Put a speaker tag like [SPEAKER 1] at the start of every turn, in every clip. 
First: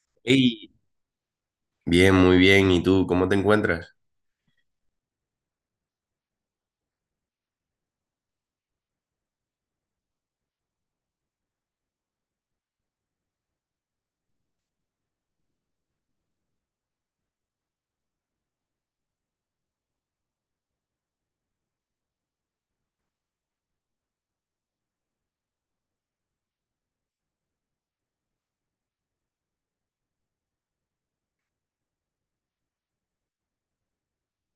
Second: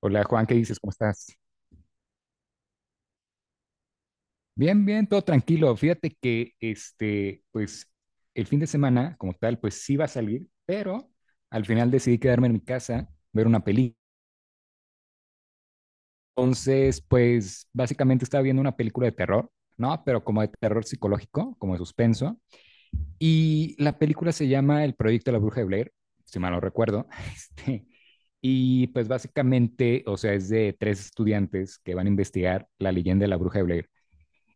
[SPEAKER 1] Hola Juan, ¿qué
[SPEAKER 2] Ey,
[SPEAKER 1] dices? ¿Cómo estás?
[SPEAKER 2] bien, muy bien. ¿Y tú cómo te encuentras?
[SPEAKER 1] Bien, bien, todo tranquilo. Fíjate que pues el fin de semana como tal, pues sí va a salir, pero al final decidí quedarme en mi casa, ver una película. Pues básicamente estaba viendo una película de terror, ¿no? Pero como de terror psicológico, como de suspenso. Y la película se llama El Proyecto de la Bruja de Blair, si mal no recuerdo. Este, y pues básicamente, o sea, es de tres estudiantes que van a investigar la leyenda de la Bruja de Blair.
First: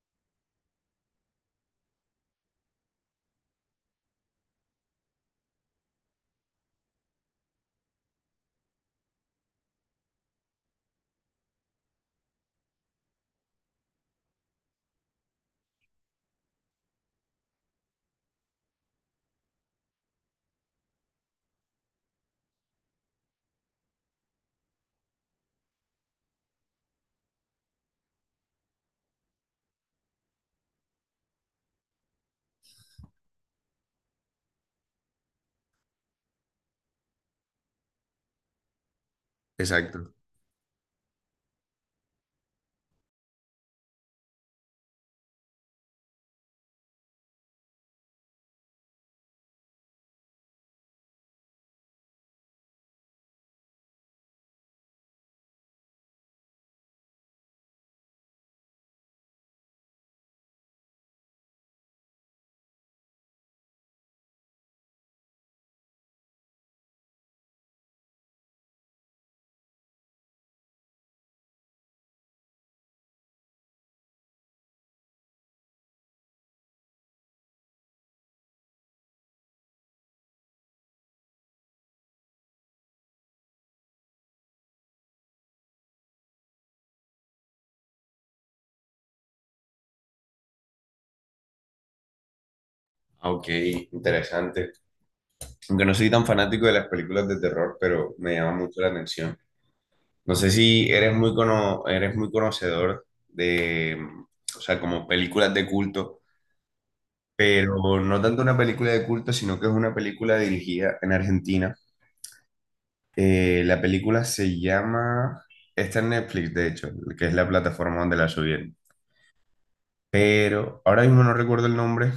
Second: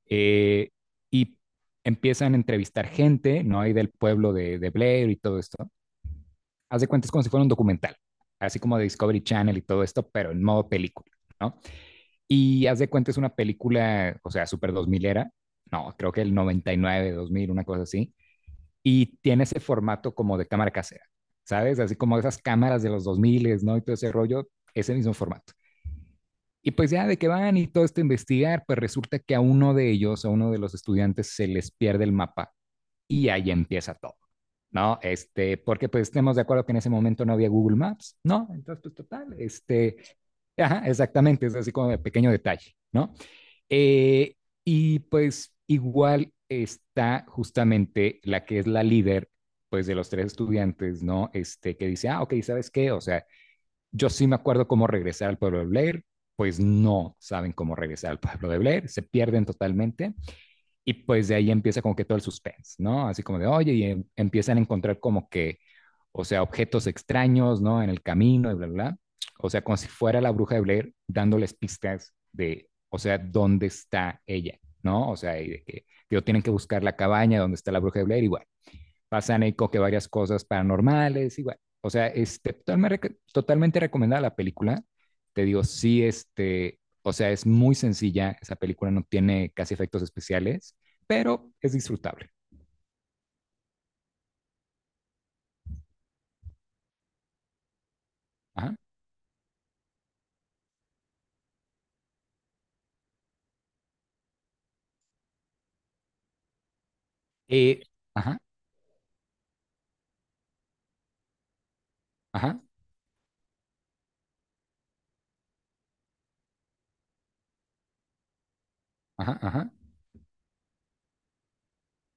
[SPEAKER 1] Eh, y empiezan a entrevistar gente, ¿no? Ahí del pueblo de Blair y todo esto. Haz de cuenta, es como si fuera un documental, así como de Discovery Channel y todo esto, pero en modo película, ¿no? Y haz de cuenta, es una película, o sea, súper 2000 era, no, creo que el 99, 2000, una cosa así, y tiene ese formato como de cámara casera, ¿sabes? Así como esas cámaras de los 2000, ¿no? Y todo ese rollo, ese mismo formato. Y pues ya de que van y todo esto a investigar, pues resulta que a uno de ellos, a uno de los estudiantes, se les pierde el mapa y ahí empieza todo, ¿no? Porque pues estemos de acuerdo que en ese momento no había Google Maps, ¿no? Entonces, pues total,
[SPEAKER 2] Exacto.
[SPEAKER 1] ajá, exactamente, es así como de pequeño detalle, ¿no? Eh, y pues igual está justamente la que es la líder, pues de los tres estudiantes, ¿no? Que dice, ah, ok, ¿sabes qué? O sea, yo sí me acuerdo cómo regresar al pueblo de Blair, pues no saben cómo regresar al pueblo de Blair, se pierden totalmente y pues de ahí empieza como que todo el suspense, ¿no? Así como de, oye, y empiezan a encontrar como que, o sea, objetos extraños, ¿no? En el camino y bla, bla, bla. O sea, como si fuera la bruja de Blair dándoles pistas de, o sea, dónde está ella, ¿no? O sea, y de que, digo, tienen que buscar la cabaña donde está la bruja de Blair y bueno, pasan ahí como que varias cosas paranormales, igual. O sea, totalmente, totalmente recomendada la película. Te digo, sí, o sea, es muy sencilla. Esa película no tiene casi efectos especiales, pero es disfrutable.
[SPEAKER 2] Ah, ok, interesante. Aunque no soy tan fanático de las películas de terror, pero me llama
[SPEAKER 1] Ajá.
[SPEAKER 2] mucho la atención. No sé si eres muy conocedor de, o sea, como películas de culto, pero
[SPEAKER 1] Eh,
[SPEAKER 2] no
[SPEAKER 1] ajá,
[SPEAKER 2] tanto una película de culto, sino que es una película dirigida en Argentina.
[SPEAKER 1] ajá,
[SPEAKER 2] La película se llama, está en Netflix, de hecho, que es la plataforma donde la subí.
[SPEAKER 1] ajá, ajá,
[SPEAKER 2] Pero ahora mismo no recuerdo el nombre,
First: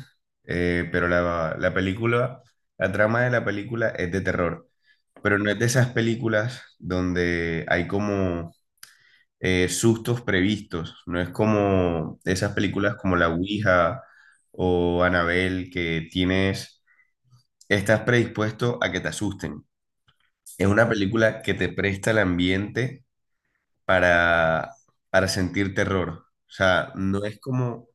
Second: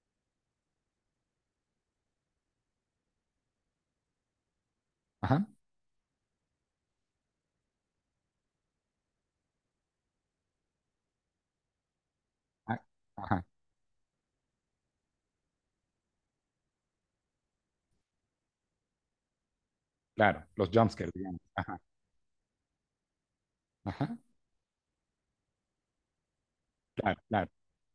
[SPEAKER 2] pero la película, la trama de la película es de terror, pero
[SPEAKER 1] ajá,
[SPEAKER 2] no es de esas películas donde hay como sustos previstos, no es como esas
[SPEAKER 1] ajá,
[SPEAKER 2] películas como La
[SPEAKER 1] ajá.
[SPEAKER 2] Ouija o Annabelle que tienes, estás predispuesto a que te asusten.
[SPEAKER 1] Claro,
[SPEAKER 2] Es
[SPEAKER 1] los
[SPEAKER 2] una
[SPEAKER 1] jumpscares, digamos.
[SPEAKER 2] película que te
[SPEAKER 1] Ajá,
[SPEAKER 2] presta el ambiente
[SPEAKER 1] ajá,
[SPEAKER 2] para, para sentir terror. O sea,
[SPEAKER 1] claro,
[SPEAKER 2] no es
[SPEAKER 1] claro.
[SPEAKER 2] como.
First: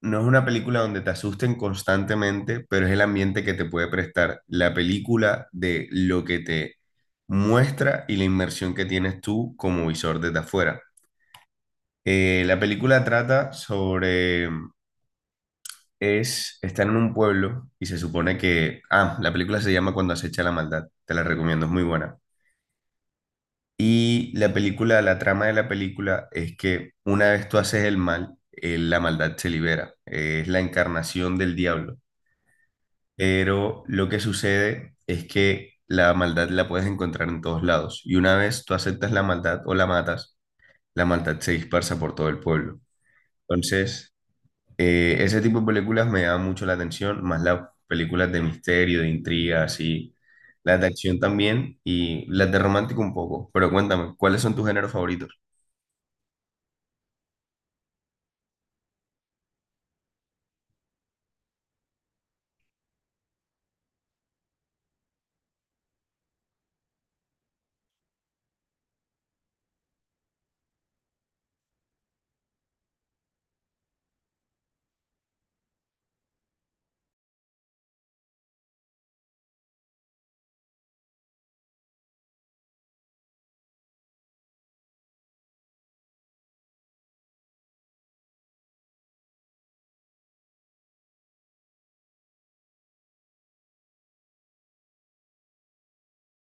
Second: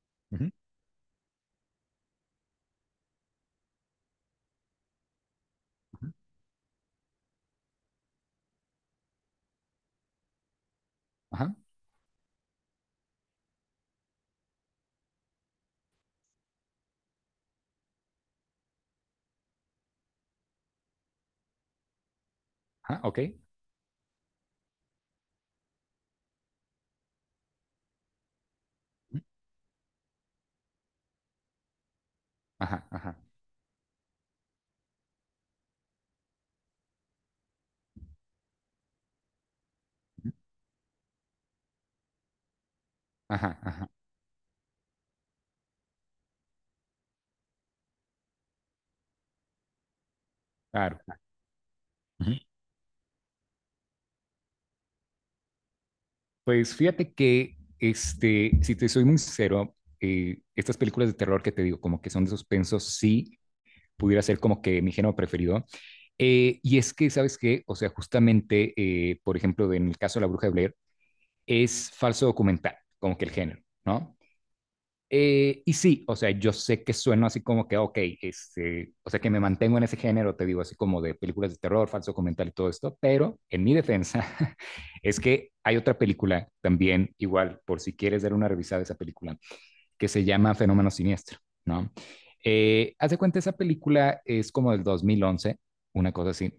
[SPEAKER 2] No es una
[SPEAKER 1] Ujú,
[SPEAKER 2] película donde te asusten constantemente, pero es el ambiente que te puede prestar la película de
[SPEAKER 1] ujú,
[SPEAKER 2] lo que te muestra y la inmersión que tienes tú como visor desde afuera.
[SPEAKER 1] ajá,
[SPEAKER 2] La película trata sobre, es, están en un pueblo y se supone que, ah, la película se llama Cuando acecha la maldad, te la recomiendo, es muy buena.
[SPEAKER 1] ajá, ok.
[SPEAKER 2] Y la película, la trama de la película es que una vez tú haces el mal, la
[SPEAKER 1] Ujú,
[SPEAKER 2] maldad se libera. Es la encarnación del diablo.
[SPEAKER 1] ajá, ajá,
[SPEAKER 2] Pero lo que sucede es que la maldad la puedes encontrar en todos lados. Y una vez tú aceptas la maldad o la
[SPEAKER 1] ujú,
[SPEAKER 2] matas, la maldad se dispersa por todo el pueblo.
[SPEAKER 1] ajá, ajá,
[SPEAKER 2] Entonces, ese tipo de películas me llama mucho la atención, más las películas de misterio, de intriga, así, las de
[SPEAKER 1] claro,
[SPEAKER 2] acción también y
[SPEAKER 1] claro.
[SPEAKER 2] las de romántico un poco. Pero cuéntame, ¿cuáles son tus géneros favoritos?
[SPEAKER 1] Pues fíjate que, si te soy muy sincero, estas películas de terror que te digo, como que son de suspenso, sí pudiera ser como que mi género preferido. Y es que, ¿sabes qué? O sea, justamente, por ejemplo, en el caso de La Bruja de Blair, es falso documental, como que el género, ¿no? Y sí, o sea, yo sé que sueno así como que, ok, o sea, que me mantengo en ese género, te digo, así como de películas de terror, falso comentario y todo esto, pero en mi defensa es que hay otra película también, igual, por si quieres dar una revisada a esa película, que se llama Fenómeno Siniestro, ¿no? Haz de cuenta, esa película es como del 2011, una cosa así,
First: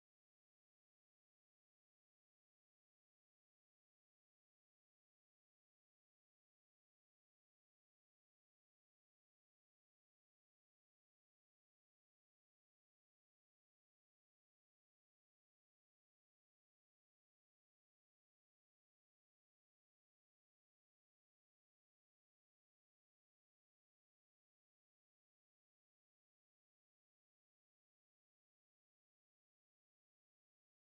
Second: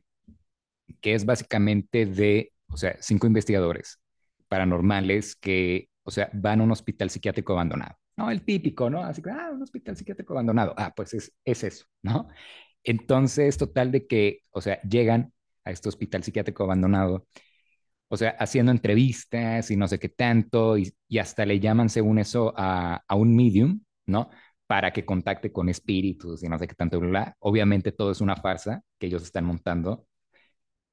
[SPEAKER 1] que es básicamente de, o sea, cinco investigadores paranormales que, o sea, van a un hospital psiquiátrico abandonado. No, el típico, ¿no? Así que, ah, un hospital psiquiátrico abandonado. Ah, pues es eso, ¿no? Entonces, total de que, o sea, llegan a este hospital psiquiátrico abandonado, o sea, haciendo entrevistas y no sé qué tanto, y hasta le llaman, según eso, un medium, ¿no? Para que contacte con espíritus y no sé qué tanto, bla, bla. Obviamente todo es una farsa que ellos están montando,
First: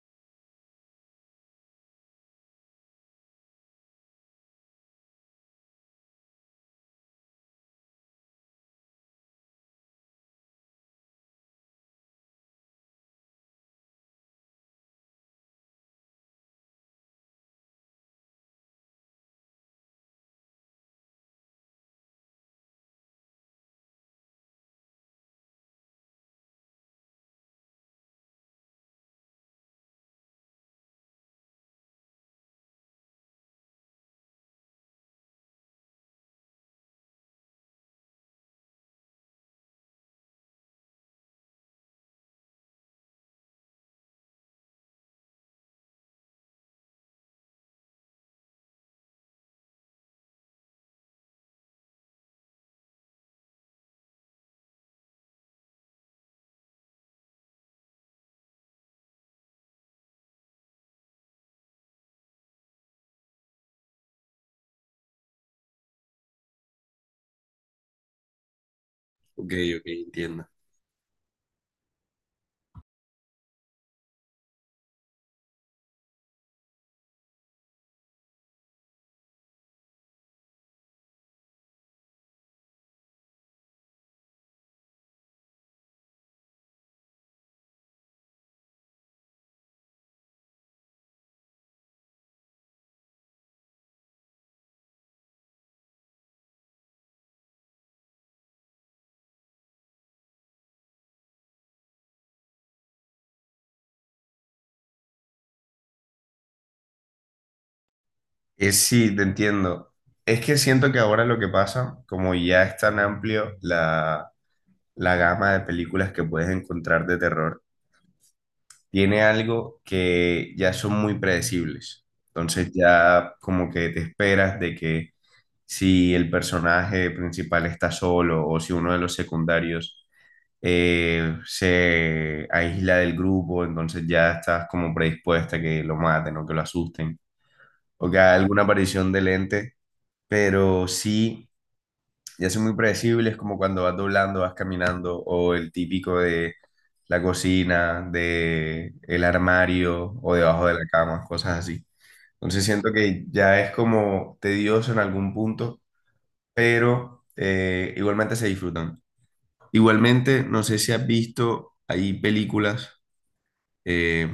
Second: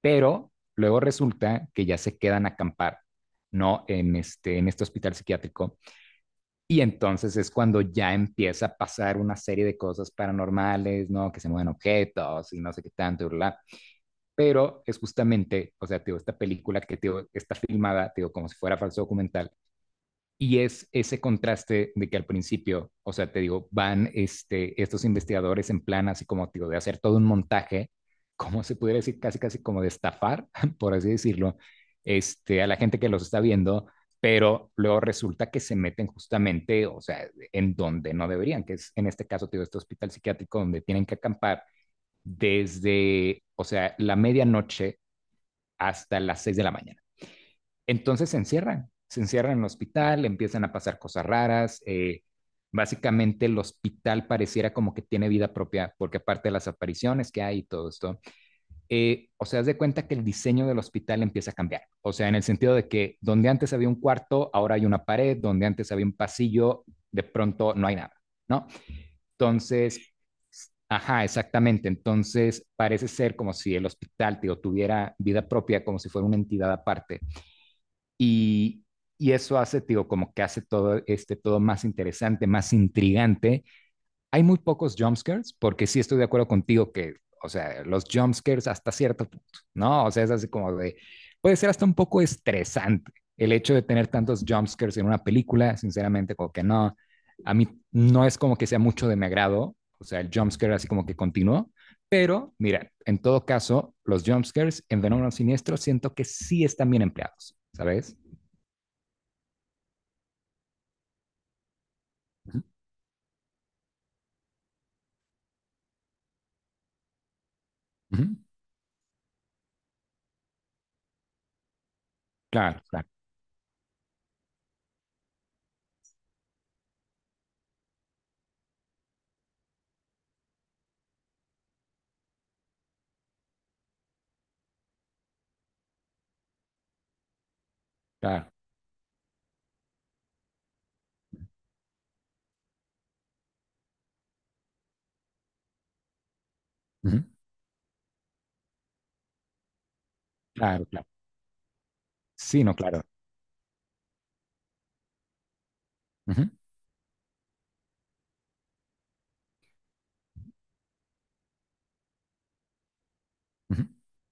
[SPEAKER 1] pero luego resulta que ya se quedan a acampar, ¿no? En este hospital psiquiátrico. Y entonces es cuando ya empieza a pasar una serie de cosas paranormales, ¿no? Que se mueven objetos y no sé qué tanto, bla. Pero es justamente, o sea, digo, esta película que digo, está filmada, digo, como si fuera falso documental, y es ese contraste de que al principio, o sea, te digo, van estos investigadores en plan así como, digo, de hacer todo un montaje, como se pudiera decir, casi, casi como de estafar, por así decirlo, a la gente que los está viendo, pero luego resulta que se meten justamente, o sea, en donde no deberían, que es en este caso, digo, este hospital psiquiátrico donde tienen que acampar desde, o sea, la medianoche hasta las seis de la mañana. Entonces se encierran en el hospital, empiezan a pasar cosas raras. Básicamente el hospital pareciera como que tiene vida propia, porque aparte de las apariciones que hay y todo esto, o sea, haz de cuenta que el diseño del hospital empieza a cambiar. O sea, en el sentido de que donde antes había un cuarto, ahora hay una pared, donde antes había un pasillo, de pronto no hay nada, ¿no?
[SPEAKER 2] Ok, ok,
[SPEAKER 1] Entonces,
[SPEAKER 2] entiendo.
[SPEAKER 1] ajá, exactamente. Entonces, parece ser como si el hospital te tuviera vida propia, como si fuera una entidad aparte. Y, y eso hace, tío, como que hace todo, todo más interesante, más intrigante. Hay muy pocos jumpscares, porque sí estoy de acuerdo contigo que, o sea, los jumpscares hasta cierto punto, ¿no? O sea, es así como de, puede ser hasta un poco estresante el hecho de tener tantos jumpscares en una película, sinceramente, como que no, a mí no es como que sea mucho de mi agrado, o sea, el jumpscare así como que continuó, pero mira, en todo caso, los jumpscares en Fenómeno Siniestro siento que sí están bien empleados, ¿sabes?
[SPEAKER 2] Es sí, te entiendo. Es que siento que ahora lo que pasa, como ya es tan amplio la la gama de películas que puedes encontrar de terror,
[SPEAKER 1] Ujú.
[SPEAKER 2] tiene algo que ya son muy predecibles. Entonces
[SPEAKER 1] Claro, claro,
[SPEAKER 2] ya como que te esperas de que si el personaje principal está solo o si uno de los secundarios se aísla del grupo, entonces ya estás como predispuesta a que lo maten o que lo asusten o que haga
[SPEAKER 1] claro.
[SPEAKER 2] alguna aparición del ente, pero sí ya son muy predecibles, como cuando vas doblando, vas caminando, o el típico de la
[SPEAKER 1] Ujú.
[SPEAKER 2] cocina, de el armario o debajo de la
[SPEAKER 1] Claro, claro.
[SPEAKER 2] cama, cosas así. Entonces
[SPEAKER 1] Sí, no,
[SPEAKER 2] siento
[SPEAKER 1] claro.
[SPEAKER 2] que ya es como tedioso en algún punto,
[SPEAKER 1] Ujú,
[SPEAKER 2] pero igualmente se disfrutan. Igualmente, no sé si has visto, hay películas,
[SPEAKER 1] ujú,
[SPEAKER 2] eh,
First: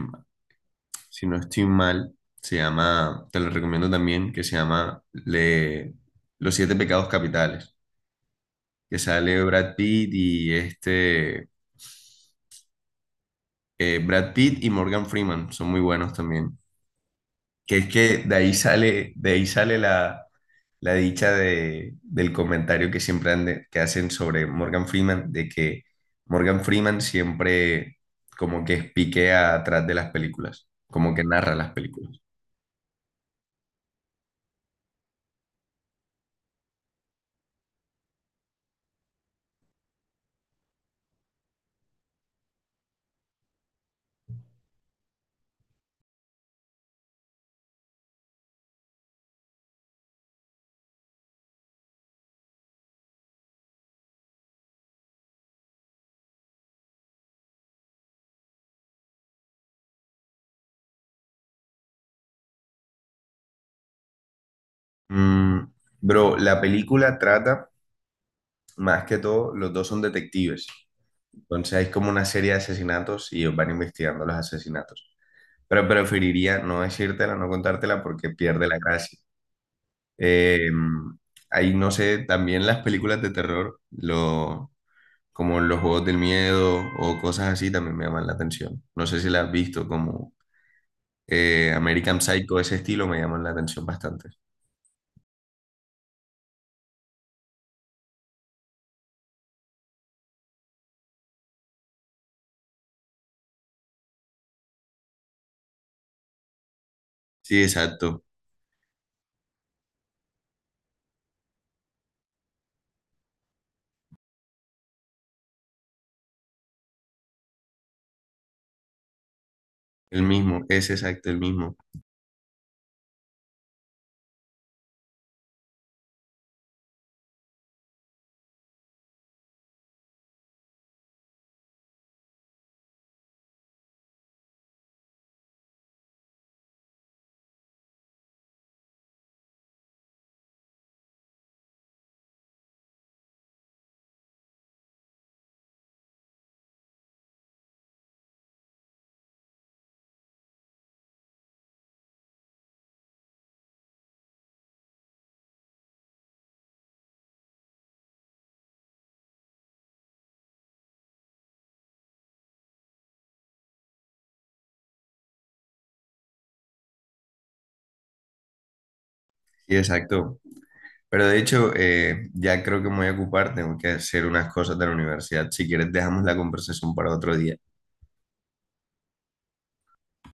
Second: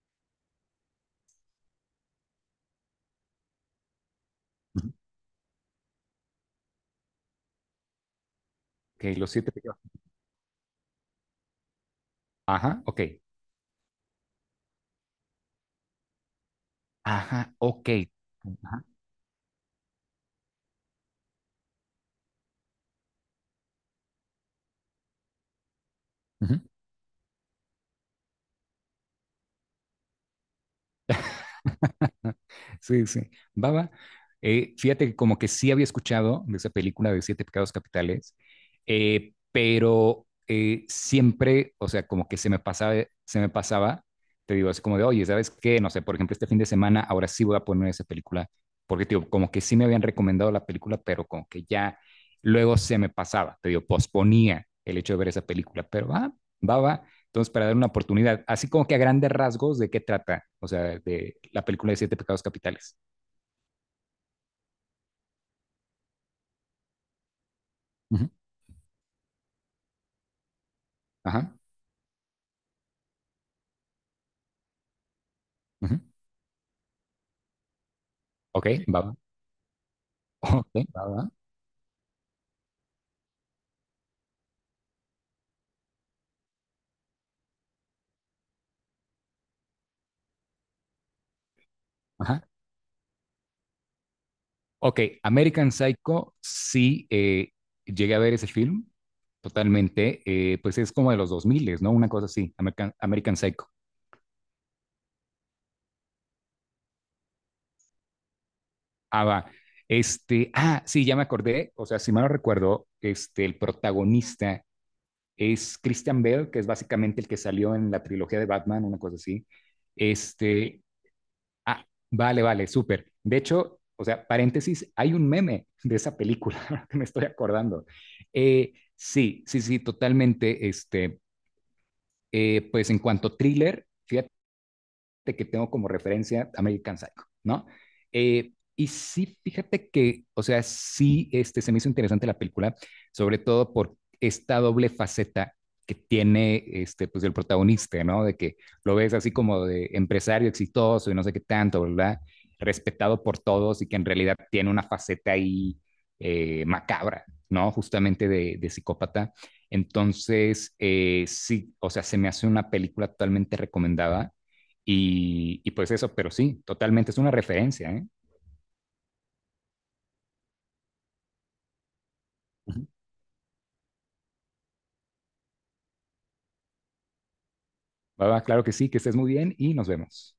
[SPEAKER 2] si no estoy mal, se llama, te lo recomiendo también, que
[SPEAKER 1] ujú.
[SPEAKER 2] Los Siete Pecados Capitales. Que
[SPEAKER 1] Ok, los
[SPEAKER 2] sale
[SPEAKER 1] siete
[SPEAKER 2] Brad
[SPEAKER 1] pecados.
[SPEAKER 2] Pitt y este,
[SPEAKER 1] Ajá, ok.
[SPEAKER 2] Brad Pitt y Morgan Freeman, son muy buenos también.
[SPEAKER 1] Ajá,
[SPEAKER 2] Que es
[SPEAKER 1] ok.
[SPEAKER 2] que
[SPEAKER 1] Ajá,
[SPEAKER 2] de ahí sale la, la dicha de, del comentario que que hacen sobre Morgan Freeman, de que
[SPEAKER 1] ujú.
[SPEAKER 2] Morgan Freeman siempre como que espiquea atrás de las películas, como que narra las películas.
[SPEAKER 1] Sí, sí. Baba, fíjate que como que sí había escuchado de esa película de Siete Pecados Capitales, pero siempre, o sea, como que se me pasaba, te digo, así como de, oye, ¿sabes qué? No sé, por ejemplo, este fin de semana, ahora sí voy a poner esa película, porque, te digo, como que sí me habían recomendado la película, pero como que ya luego se me pasaba, te digo, posponía el hecho de ver esa película, pero va, va, va, entonces, para dar una oportunidad, así como que a grandes rasgos, ¿de qué trata? O sea, de la película de Siete Pecados Capitales.
[SPEAKER 2] Mm, Bro, la película trata,
[SPEAKER 1] Ujú,
[SPEAKER 2] más que todo, los dos son detectives.
[SPEAKER 1] ajá,
[SPEAKER 2] Entonces es como una serie de asesinatos y ellos van investigando los asesinatos. Pero
[SPEAKER 1] ujú.
[SPEAKER 2] preferiría no decírtela, no contártela porque
[SPEAKER 1] Ok,
[SPEAKER 2] pierde la
[SPEAKER 1] sí, va.
[SPEAKER 2] gracia. Eh,
[SPEAKER 1] Ok, va, va.
[SPEAKER 2] Ahí no sé, también las películas de terror, lo, como los juegos del miedo o cosas así también me llaman la atención. No sé si las has visto, como American
[SPEAKER 1] Ajá.
[SPEAKER 2] Psycho, ese estilo me llaman la atención bastante.
[SPEAKER 1] Ok, American Psycho, sí, llegué a ver ese film totalmente. Pues es como de los 2000, ¿no? Una cosa así, American Psycho.
[SPEAKER 2] Sí, exacto,
[SPEAKER 1] Ah, va. Sí, ya me acordé. O sea, si mal no recuerdo, el protagonista es Christian Bale, que es básicamente el que salió en la trilogía de Batman, una cosa así.
[SPEAKER 2] el mismo,
[SPEAKER 1] Este,
[SPEAKER 2] es exacto, el mismo.
[SPEAKER 1] ah, vale, vale, súper. De hecho, o sea, paréntesis, hay un meme de esa película ahora que me estoy acordando. Sí, sí, sí, totalmente. Pues en cuanto a thriller, fíjate de que tengo como referencia American Psycho, ¿no? Y sí, fíjate que, o sea, sí se me hizo interesante la película, sobre todo por esta doble faceta que tiene pues, el protagonista, ¿no? De que lo ves así como de empresario exitoso y no sé qué tanto, ¿verdad? Respetado por todos y que en realidad tiene una faceta ahí macabra, ¿no? Justamente de psicópata. Entonces, sí, o sea, se me hace una película totalmente recomendada. Y pues eso, pero sí, totalmente es una referencia, ¿eh?
[SPEAKER 2] Sí, exacto. Pero de hecho, ya creo
[SPEAKER 1] Uh-huh.
[SPEAKER 2] que me voy a ocupar, tengo que hacer unas cosas de la universidad. Si quieres, dejamos la conversación para otro día.
[SPEAKER 1] Va, va, claro que sí, que estés muy bien y nos vemos.